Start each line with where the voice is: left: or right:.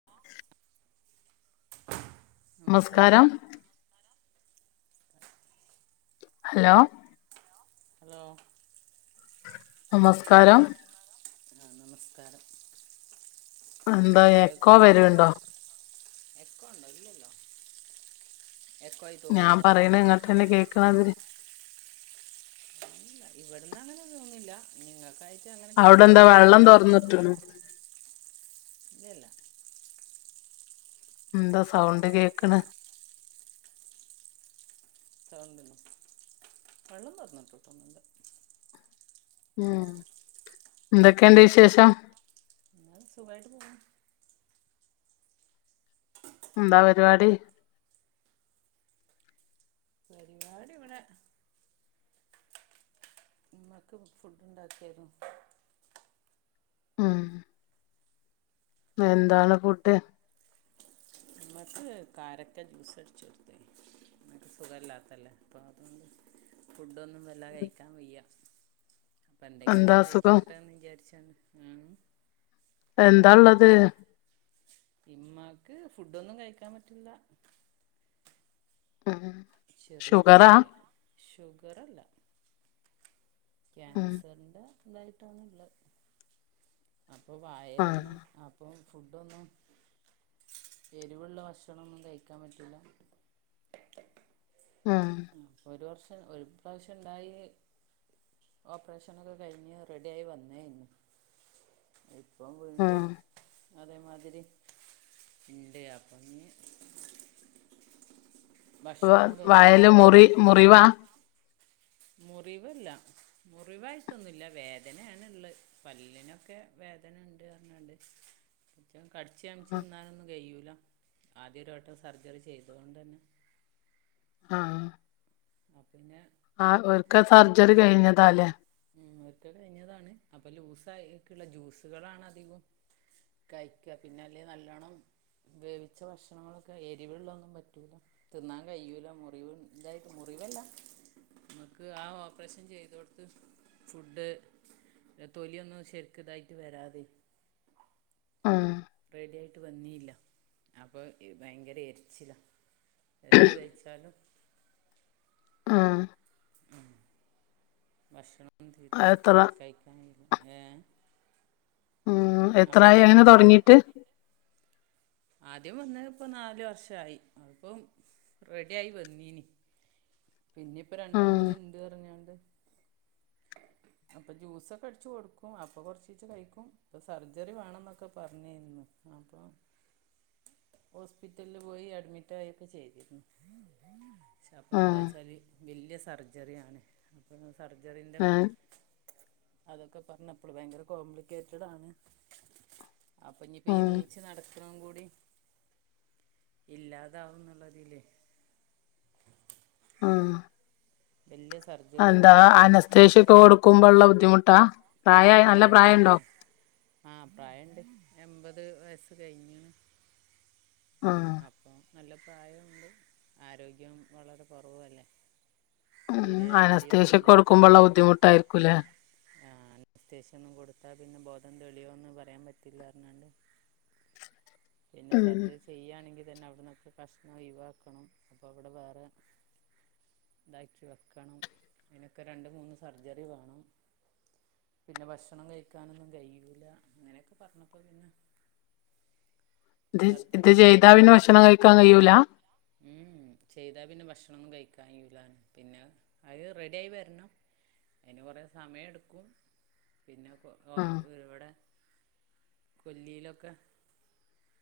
right: [unintelligible] നമസ്കാരം [unintelligible]
left: hello
right: hello
left: നമസ്കാരം
right: ആഹ് നമസ്കാരം
left: എന്താ എക്കോ
right: കേൾക്കുന്നുണ്ടോ
left: വരുണ്ടോ
right: എക്കോണ്ടോ ഇല്ലല്ലോ എക്കോ ആയി
left: ഞാൻ
right: തോന്നുന്നുണ്ടോ
left: പറയണ ഇങ്ങട്ടന്നെ കേക്കണാതിരി
right: ഇവിടന്ന് അങ്ങനെ തോന്നില്ല നിങ്ങൾക്കായിട്ട് അങ്ങനെ കേൾക്കണ്ടോ അറിയില്ല
left: തൊറന്ന്ട്ടണ്
right: ഇല്ലല്ലാ
left: എന്താ സൗണ്ട് കേക്ക്ണ്
right: സൗണ്ടിനോ വെള്ളം തുറന്നിട്ടൊന്നില്ലാ
left: ഉം എന്തൊക്കെണ്ട് വിശേഷം
right: ആഹ് സുഖായിട്ട് പോണു
left: എന്താ പരിപാടി
right: പരിപാടി ഇവിടെ മ്മക്ക് ഫുഡ് ഉണ്ടാക്കലും
left: ഉം എന്താണ് ഫുഡ്
right: മ്മക്ക് കാരക്ക ജ്യൂസ് അടിച്ച് കൊടത്തേനി മ്മക്ക് സുഖല്ലാത്തല്ലേ അപ്പോ അതുകൊണ്ട് ഫുഡൊന്നും വല്ലാ കയിക്കാൻ വയ്യ
left: എന്താ
right: അപ്പന്തെങ്കിലൊന്ന്
left: അസുഖം
right: കഴിച്ചോട്ടെന്ന് വിചാരിച്ചാണ് ഉം
left: എന്താള്ളത്
right: ഇമ്മാക്ക് ഫുഡൊന്നും കഴിക്കാ പറ്റുല
left: ആഹ്
right: ചെറിയ രോഗ്യ ഷുഗറല്ല
left: ഉം
right: ക്യാൻസറിന്റെ ഇതായിട്ടാണള്ള അപ്പൊ
left: ആ
right: വായലാണ് അ അപ്പൊ ഫുഡൊന്നും എരിവുള്ള ഭക്ഷണൊന്നും കയ്ക്കാൻ പറ്റുല
left: ഉം
right: ഒരു വർഷം ഒരു പ്രാശ്യം ഒണ്ടായെല് ഓപ്പറേഷനൊക്കെ കയിഞ്ഞ് റെഡിയായി വന്നേരുന്നു ഇപ്പോ വീണ്ടും
left: ഉം
right: അതേമാതിരി ഇണ്ട് അപ്പൊനി
left: വ
right: ഭക്ഷണമൊന്നും കഴിക്കാൻ
left: വായെല്
right: പറ്റില്ല ഒക്കെ
left: മുറി മുറിവാ
right: മുറിവല്ല മുറിവായിട്ടൊന്നുല്ല വേദനയാണ് ഇള്ളേ പല്ലിനൊക്കെ വേദനുണ്ട് പറഞ്ഞണ്ട് കടിച്ച്മിച്ച്
left: ഉം,
right: തിന്നാനൊന്നും കൈയ്യൂല ആദ്യ ഒരുവട്ടം സർജറി ചെയ്തോണ്ട് തന്നെ
left: ആഹ്
right: അപിന്നെ
left: ആഹ് ഒരിക്കെ സർജറി കഴിഞ്ഞതാല്ലേ
right: ഉം ഒരിക്ക കയിഞ്ഞതാണ് അപ്പ ലൂസായിക്കളാ ജ്യൂസുകളാണ് അധികോ കയിക്ക പിന്നെ അല്ലേ നല്ലോണ്ണം വേവിച്ച ഭക്ഷണങ്ങളൊക്കെ എരിവള്ളൊന്നും പറ്റൂല തിന്നാൻ കഴിയൂല മുറിവു ഇതായിട്ട് മുറിവല്ല ഇങ്ങക്ക് ആ ഓപ്പറേഷൻ ചെയ്തോട്ത്ത് ഫുഡ് തൊലിയൊന്നും ശരിക്കിതായിട്ട് വരാതെ
left: ആഹ്
right: റെഡിയായിട്ട് വന്നില്ല അപ്പ ഭയങ്കര എരിച്ചില എന്ത് കഴിച്ചാലും
left: ആഹ്
right: മ്മ് ഭക്ഷണം തീരെ
left: എത്ര
right: കഴിക്കാൻ [unintelligible]
left: ഉം എത്രായി
right: അപ്പൊക്കെ
left: അങ്ങനെ
right: ജ്യൂസാ
left: തൊടങ്ങീട്ട്
right: ആദ്യം വന്നത് ഇപ്പം നാല് വർഷായി അതിപ്പം റെഡി ആയി വന്നീനി പിന്നിപ്പ
left: ഉം
right: രണ്ടാമത് ഇണ്ട് പറഞ്ഞോണ്ട് അപ്പ ജ്യൂസൊക്കെ അടിച്ചു കൊടുക്കും അപ്പൊ കൊറച്ചീച്ച കഴിക്കും ഇപ്പ സർജറി വേണന്നൊക്കെ പറഞീന്നു അപ്പോ ഹോസ്പിറ്റലില് പോയി അഡ്മിറ്റായൊക്കെ ചെയ്തിരുന്നു പക്ഷെ അപ്പെന്താ
left: ഉം
right: വെച്ചാല് വല്യ സർജറിയാണ് അപ്പം സർജറിന്റെ
left: ഏ
right: അതൊക്കെ പറഞ്ഞപ്പള് ഭയങ്കര കോംപ്ലിക്കേറ്റഡാണ് അപ്പഞ്ഞിപ്പ ഈ
left: ഉം
right: നീച്ച് നട [unintelligible] കൂടി ഇല്ലാതാവുന്നുള്ളതിലെ
left: ഉം
right: വല്യ സർ
left: എന്താ അനസ്തേഷ്യയൊക്കെ കൊടുക്കുമ്പള്ള ബുദ്ധിമുട്ടാ പ്രായായ നല്ല പ്രായണ്ടോ
right: ആഹ് പ്രായണ്ട് എൺപത് വയസ്സ് കഴിഞ്ണ്
left: ഉം
right: അപ്പം നല്ല പ്രായണ്ട് ആരോഗ്യം വളരെ കൊറവല്ലേ
left: മ്മ് അനസ്തേഷ്യക്ക് കൊടുക്കുമ്പള്ള ബുദ്ധിമുട്ടായിരിക്കുല്ലേ
right: ആഹ് അനസ്തേഷ്യയൊന്നും കൊടുത്താ പിന്നെ ബോധം തെളിയോന്ന് പറയാൻ പറ്റില്ലാർഞ്ഞാണ്ട് പിന്നെ
left: ഉം
right: സർജറി ചെയ്യാണെങ്കി തന്നെ അവിടുന്നൊക്കെ കഷ്ണം ഒയിവാക്കണം അപ്പവിടെ വേറെ ഇതാക്കി വെക്കണം അതിനൊക്കെ രണ്ട് മൂന്ന് സർജറി വേണം പിന്നെ ഭക്ഷണം കഴിക്കാനൊന്നും കൈയ്യൂല അങ്ങനെയൊക്കെ പറഞ്ഞപ്പ പിന്നെ
left: ഇത് ഇത്
right: സർജറി ഒന്നും
left: ചെയ്ത പിന്നെ ഭക്ഷണം കയിക്കാൻ കഴിയ്യൂല
right: ഊം ഉം ചെയ്താ പിന്നെ ഭക്ഷണൊന്നും കഴിക്കാൻ കഴിയൂല പിന്നെ അഹ് റെഡി ആയി വരണം അയിന് കുറേ സമയെടുക്കും പിന്നെ കൊ
left: ഉം
right: ആഹ് ഇവിടെ കൊല്ലിയിലൊക്കെ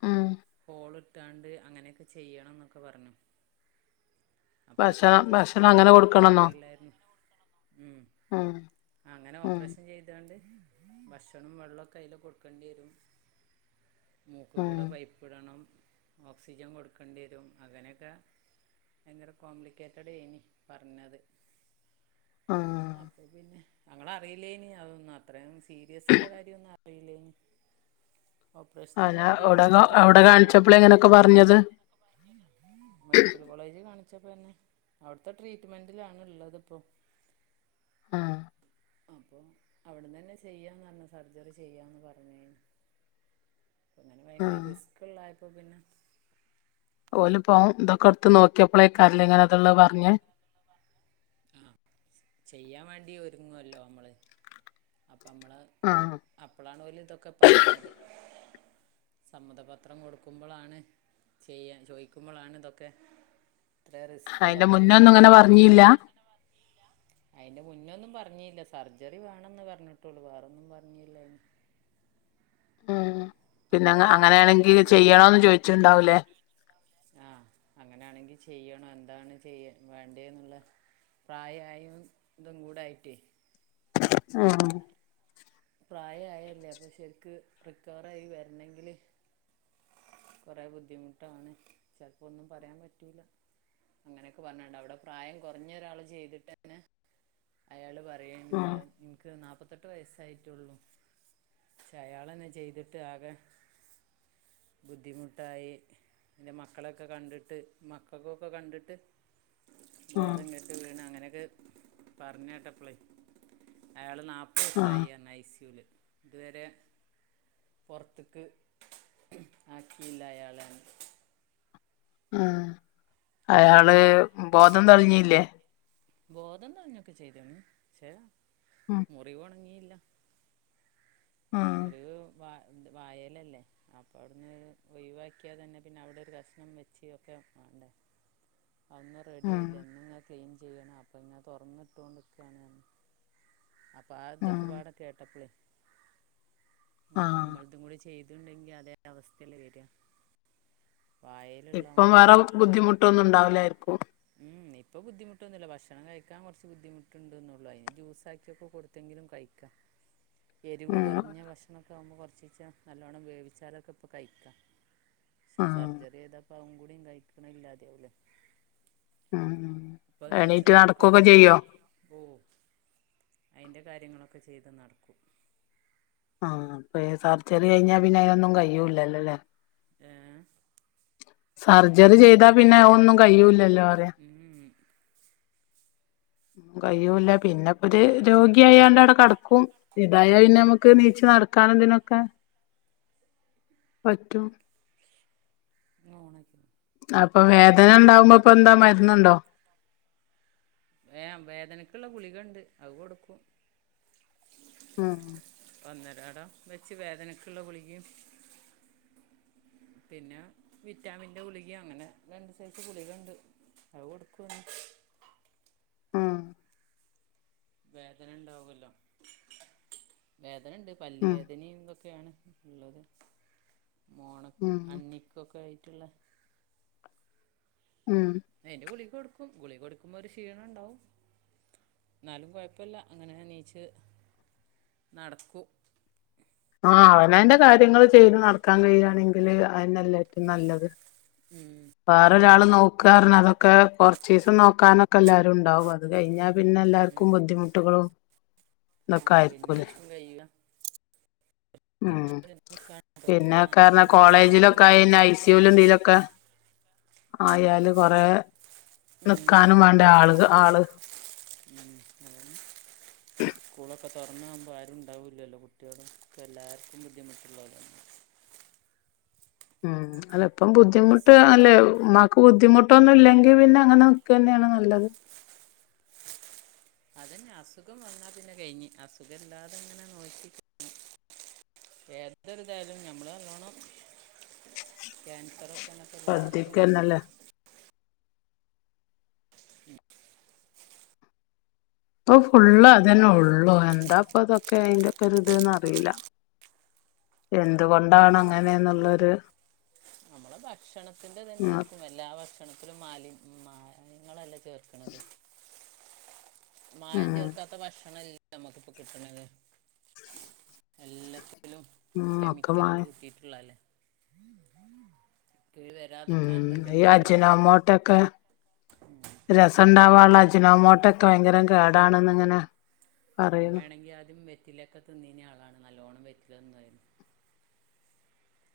left: ഉം
right: ഹോളിട്ടാണ്ട് അങ്ങനെയൊക്കെ ചെയ്യണം എന്നൊക്കെ പറഞ്ഞു അപ്പൊ അത്ര
left: ഭക്ഷണം
right: റിസ്ക്
left: ഭക്ഷണം
right: ഉള്ള
left: അങ്ങനെ
right: ഒന്നും
left: കൊടുക്കണെന്നോ
right: ഞങ്ങളറിയില്ലായിരുന്നു ഉം
left: ആഹ്
right: അങ്ങനെ ഓപ്പറേഷൻ ചെയ്താണ്ട് ഭക്ഷണം, വെള്ളക്കെ അയ്ൽ കൊടുക്കേണ്ടി വരും
left: [inaudible]
right: മൂക്ക്
left: ഉം
right: കൂടെ പൈപ്പ്ടണം ഓക്സിജൻ കൊടുക്കേണ്ടി വരും അങ്ങനെയൊക്കെ ഭയങ്കര കോംപ്ലിക്കേറ്റടയ്നിം പറഞ്ഞത്
left: ആഹ്
right: അപ്പൊ പിന്നെ ഞങ്ങളറിയില്ലേന് അതൊന്നും അത്രയും സീരിയസള്ള കാര്യന്നും അറിയില്ലേനിം
left: അല്ല എവിടെ
right: അഡ്മിറ്റ്
left: എവിടെ
right: ആക്കിയപ്പോഴാണ്
left: കാണിച്ചപ്പള ഇങ്ങനെയൊക്കെ പറഞ്ഞത്
right: മെഡിക്കൽ കോളേജ് കാണിച്ചപ്പോന്നെ അവിടുത്തെ ട്രീറ്റ്മെന്റിലാണ്ള്ളത്പ്പോ
left: ആഹ്
right: അപ്പം അവിടന്ന്ന്നെ ചെയ്യാന്ന് പറഞ് സർജറി ചെയ്യാന്ന് പറഞ് അങ്ങനെ ഭയങ്കര
left: ഉം
right: റിസ്ക്ള്ളായപ്പോ പിന്നെ
left: ഓലിപ്പോ ഇതൊക്കെ എടുത്ത് നോക്കിയപ്പോളേക്കല്ല് ഇങ്ങനെതുള്ളത് പറഞ്ഞെ
right: ആ ചെയ്യാൻ വേണ്ടി ഒരുങ്ങുവല്ലോ നമ്മള് അപ്പംമ്മള്
left: ആഹ്
right: അപ്പോളാണ് ഓല് ഇതൊക്കെ പറയുന്നത് സമ്മതപത്രം കൊടുക്കുമ്പോളാണ് ചെയ്യ ചോയിക്കുമ്പോളാണ് ഇതൊക്കെ ഇത്ര റിസ്ക്ള്ളൊക്കെ ഓല് പറയണത്
left: ഇല്ല
right: അയിൻ്റെ മുന്നൊന്നും പറഞ്ഞില്ല സർജറി വേണന്ന് പറഞ്ഞിട്ടുള്ളൂ വേറൊന്നും പറഞ്ഞില്ല അയിന്
left: പിന്നെ
right: അപ്പൊ
left: അങ്ങ
right: എല്ലാത്തിനും ഒരുങ്ങി
left: അങ്ങനെയാണെങ്കിൽ
right: പോവും
left: ചെയ്യണോന്ന് ചോയിച്ചിണ്ടാവൂലേ
right: ആഹ് അങ്ങനെയാണെങ്കി ചെയ്യണം എന്താണ് ചെയ്യ വേണ്ടേെന്നുള്ള പ്രായായും ഇതും കൂടായിട്ട്
left: ആഹ്
right: പ്രായയില്ലേ അപ്പൊ ശരിക്ക് റിക്കവറായി വരണങ്കില് കുറെ ബുദ്ധിമുട്ടാണ് ചിലപ്പോന്നും പറയാൻ പറ്റൂല അങ്ങനെയൊക്കെ പറഞ്ഞിട്ടണ്ട് അവിടെ പ്രായം കുറഞ്ഞൊരാള് ചെയ്തിട്ട് അയാള് പറയണ്ട്
left: ആഹ്
right: നിനിക്ക് നാപ്പത്തെട്ട് ട്ട് വയസായിട്ടുള്ളു പക്ഷെ അയാളന്നെ ചെയ്തിട്ട് ആകെ ബുദ്ധിമുട്ടായി ൻ്റെ മക്കളെയൊക്കെ കണ്ടിട്ട് മക്കക്കൊക്കെ കണ്ടിട്ട്
left: ആഹ്
right: ബോധം കെട്ട് വീണ് അങ്ങനെയൊക്കെ പറഞ്ഞേ കേട്ടപ്പളേ അയാള്
left: ആഹ്
right: നാപ്പസായിയാണ് ഐ സി യുൽ ഇതുവരെ പൊർത്ത്ക്ക് ആക്കിയില്ല അയാളെന്ന്
left: ഉം അയാള്
right: അത്രയും
left: ബോധം തെളിഞ്ഞില്ലേ
right: ബോധം തെളിഞ്ഞൊക്കെ ചെയ്തന് പക്ഷേ
left: ഉം
right: മുറിവുണങ്ങിയില്ല
left: ഉം
right: മുറിവ് വ വായലല്ലേ അപ്പോ അവിടുന്ന് ഒഴിവാക്കിയാ തന്നെ പിന്നെ അവിടെ ഒരു പ്രശ്നം വെച്ച് ഒക്കെ വേണ്ടേ അതന്നും
left: ഉം
right: റെഡിയയില്ല എന്നും ഞാൻ ക്ലീൻ ചെയ്യണം അപ്പോ ഞാൻ തുറന്നിട്ടുകൊണ്ടിരിക്കുകയാണ് ഞാൻ അപ്പൊ ആ ഇതൊക്കെ
left: ഉം
right: വേണ കേട്ടപ്പളെ ഇനിപ്പോ
left: ആഹ്
right: നമ്മളതും കൂടി ചെയ്തുണ്ടെങ്കിൽ അതേ അവസ്ഥല്ലെ വരിയ വായല്
left: ഇപ്പം വേറെ ബുദ്ധിമുട്ടൊന്നും ഉണ്ടാവില്ലായിരിക്കും
right: ഉം ഇപ്പ ബുദ്ധിമുട്ടൊന്നുല്ല ഭക്ഷണം കഴിക്കാൻ കുറച്ച് ബുദ്ധിമുട്ടണ്ടന്നള്ളു അയിന് ജൂസാക്കിയൊക്കെ കൊടുത് എറ്റെങ്കിലും കഴിക്കുക.
left: [inaudible]
right: എരിവ് കുറഞ്ഞ ഭക്ഷണംമൊക്കെ ആവുമ്പോൾ കുറച്ചീച്ച നല്ലവണ്ണം വേവിച്ചാലൊക്കെ ഇപ്പൾ കഴിക്കാം. പക്ഷെ
left: ഉം
right: സർജറി ചെയ്തപ്പ അവും കൂടിയും കഴിക്കണില്ല അതേപലെ.
left: ഉം.
right: അപ്പൊ നീച്ച
left: എണീറ്റ് നടക്കൊക്കെ
right: നടക്കുകൊക്കെ
left: ചെയ്യോ
right: ചെയ്യും. ഓ അതിൻ്റെ കാര്യങ്ങളൊക്കെ ചെയ്ത് നടക്കും.
left: ആഹ അപ്പ സർജറി കഴിഞ്ഞാ പിന്നെ അതിനൊന്നും കഴിയുല്ലല്ലോല്ലേ.
right: ഏ.
left: സർജറി ചെയ്താ പിന്നെ ഒന്നും കഴിയുല്ലല്ലോ അറ.
right: മും
left: കഴ്യൂല്ല പിന്നെപ്പത്
right: ആ
left: രോഗി യാണ്ട് അവിടെ കടക്കും ഇതാ യാ പിന്നെ നമുക്ക് നീച്ച നടക്കാന എന്തിനുമൊക്കെ പറ്റും
right: നിങ്ങൾ ഓണാക്കിന
left: അപ്പൊ വേദന ഉണ്ടാവുമ്പോ ഇപ്പൊ എന്താ മരുന്നുണ്ടോ
right: ഏ വേദനക്കുള്ള ഗുളികുണ്ട് അത് കൊടുക്കും
left: ആഹ്
right: ഒന്നരാടം വെച്ച് വേദനക്കുള്ള ഗുളികയും പിന്നെ വിറ്റാമിന്റെ ഗുളിക അങ്ങനെ രണ്ട് സൈസ് ഗുളികണ്ട് അത് കൊടുക്കും
left: ഉം
right: വേദന ഉണ്ടാവല്ലോ വേദന ഉണ്ട് പല്ല
left: ഉം
right: വേദനയും ഇതൊക്കെയാണ് ഉള്ളത് മോണക്കും
left: ഉം
right: അന്ക്കൊക്കെ ആയിട്ടുള്ള
left: ഉം.
right: അയിന്റെ ഗുളി കൊടുക്കും ഗുളി കൊടുക്കുമ്പോ ഒരു ക്ഷീണം ഉണ്ടാവും എന്നാലും കുഴപ്പമില്ല അങ്ങനെ നീച്ച് നടക്കും
left: ആഹ് അവന അന്റെ കാര്യങ്ങൾ ചെയ്തു നടക്കാൻ കഴിയയാണെങ്കില് അയില്ല ഏറ്റും നല്ലത്
right: ഉം
left: വേറൊരാൾ നോക്കാ പർഞ്ഞ അതൊക്കെ കൊറച്ച ദിവസം നോക്കാനൊക്കെ എല്ലാരും ഉണ്ടാവും അത് അത് കഴിഞ്ഞാ പിന്നെ എല്ലാർക്കും ബുദ്ധിമുട്ടുകളും ഇതൊക്കെ
right: ആഹ് പിന്നെ
left: ആയിരിക്കൂല്ലേ
right: ആർക്കും കഴിയു ല
left: ഉം
right: ഒരു
left: പിന്നെ
right: മാസം
left: കാരണം
right: ഒന്നര
left: കോളേജിലൊക്കെ
right: മാസമൊക്കെ
left: ആ ഐ സുൽ എന്തലൊക്കെ ആയാലുംകൊറെ
right: ഉം,
left: നിക്കാനും വേണ്ട ആള് ആള്
right: ഉം അതന്നെ സ്കൂളൊക്കെ തുറന്നാകുമ്പോൾ ആരും ഉണ്ടാവില്ലല്ലോ കുട്ടികള്ക്കെ എല്ലാവർക്കും ബുദ്ധിമുട്ടുള്ളല്ല
left: ഉം അല്ല ഇപ്പം ബുദ്ധിമുട്ട്
right: അസുഖം
left: അല്ലെ ഉമമാക്ക് ബുദ്ധിമുട്ടൊന്നും ഇല്ലെങ്കിൽ
right: ഉം.
left: പിന്നെ അങ്ങനെ തന്നെയാണ് നല്ലത്
right: അതന്നെ അസുഖം വന്നാൽ പിന്നെ കഴിഞ്ഞ് അസുഖമ ഇല്ലാതെങ്ങനെ നോക്കി ഏതൊരിതായാലും നഞമ്മൾ നല്ലോണം ക്യാൻസറൊക്കെ എല്ലായിടത്തും
left: ശ്രദ്ധിക്കന്നല്ലേ ഇപ്പൊ ഫുള്ള് അത് നെ ഉള്ളൂ എന്താ ഇപ്പൊ ഇതൊക്കെ അയിന്റെ ഒക്കെ ഇത് ന്ന് അറിയില്ല എന്തുകൊ
right: അതെന്നെ ഓരോ നമ്മള ഭക്ഷണത്തിന്റെ തന്നെ
left: ഉം
right: ആയിരിക്കും എല്ലാ ഭക്ഷണത്തിലും മാലിം മായങ്ങളല്ലേ ചേർക്കണത് മായം ചേർക്കാത്ത ഭക്ഷണംല്ല നമ്മുക്കിപ്പോ കിട്ടണത് എല്ലാ ത്തിലും
left: ഉം ഒക്കെ
right: കെമിക്കൽ
left: മാറി
right: കൂട്ടിട്ടല്ല അല്ലെ കേട് വരാ
left: ഉം ഈയാഴ്ചയിൽ നമോട്ടക്ക രസം ഉണ്ടാവാനുള്ള അജിനോമോട്ടൊക്കെ ഭയങ്കരം കേടാണെന്ന് ഇങ്ങനെ പറയുന്നു
right: എങ്കി ആദ്യം വരും വറ്റിലൊക്കെ തിന്നിയതിന ആളാണ് നല്ലോണം വറ്റില്ലതെന്ന് പറയുന്നത്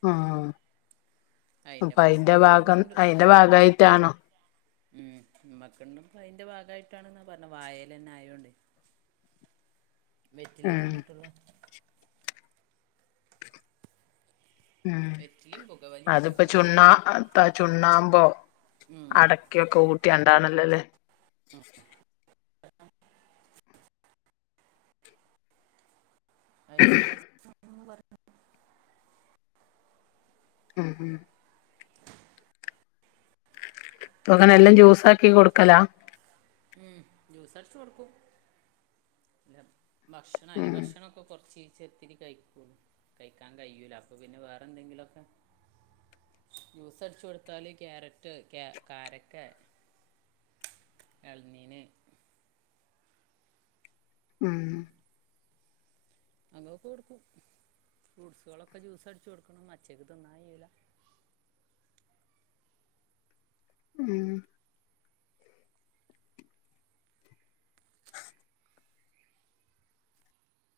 left: ഉ
right: അതിൻ്റെ
left: അപ്പൊ അതിന്റെ
right: പ്രശ്നം
left: ഭാഗം
right: തോന്നുന്നുണ്ട്
left: അതിന്റെ ഭാഗമായിട്ടാണോ
right: ഉം ഉമ്മക്കണ്ടും അതിന്റെ ഭാഗമായിട്ടാണ്ന്നാ പറഞ്ഞ വായൽ തന്നെ ആയതോണ്ട് വെറ്റില്ല
left: ഉം
right: തിന്നിട്ടുള്ള
left: ഉം
right: വെറ്റിലും പുകവലിയും ഒക്കെ
left: അത്പ്പോ ചുണ്ണാ
right: കേടല്ലേ
left: ചുണ്ണാമ്പോ
right: ഉം.
left: അട [unintelligible]
right: അയിന്റെ പ്രസ്
left: ഉം ഉം പ്പോക്കന എല്ലാം ജ്യൂസ് ആക്കി കൊടുക്കലാ
right: ഉം ജ്യൂസ് അടച്ച് കൊടുക്കും. പിന്ന ഭക്ഷണം അരി
left: ഉം
right: ഭക്ഷണംമൊക്കെ കുറച്ച് ചത്തിരി കയ്ക്കും കഴിക്കാൻ കയൂല അപ്പൊ പിന്നെ വേറെ എന്തെങ്കിലുംക്കെ ജ്യൂസ്ടിച്ച് കൊടുത്താല് ക്യാരറ്റ് ക്യാ കാരക്കേ എൾനീന്
left: ഉം
right: അങ്ങൊ കൊടുക്കും ഫ്രൂട്ട്സുകളൊക്കെ ജ്യൂസ് അടിച്ച് കൊടുക്കണം അച്ചയ്ക്ക് തിന്നായ്യുല
left: ഉം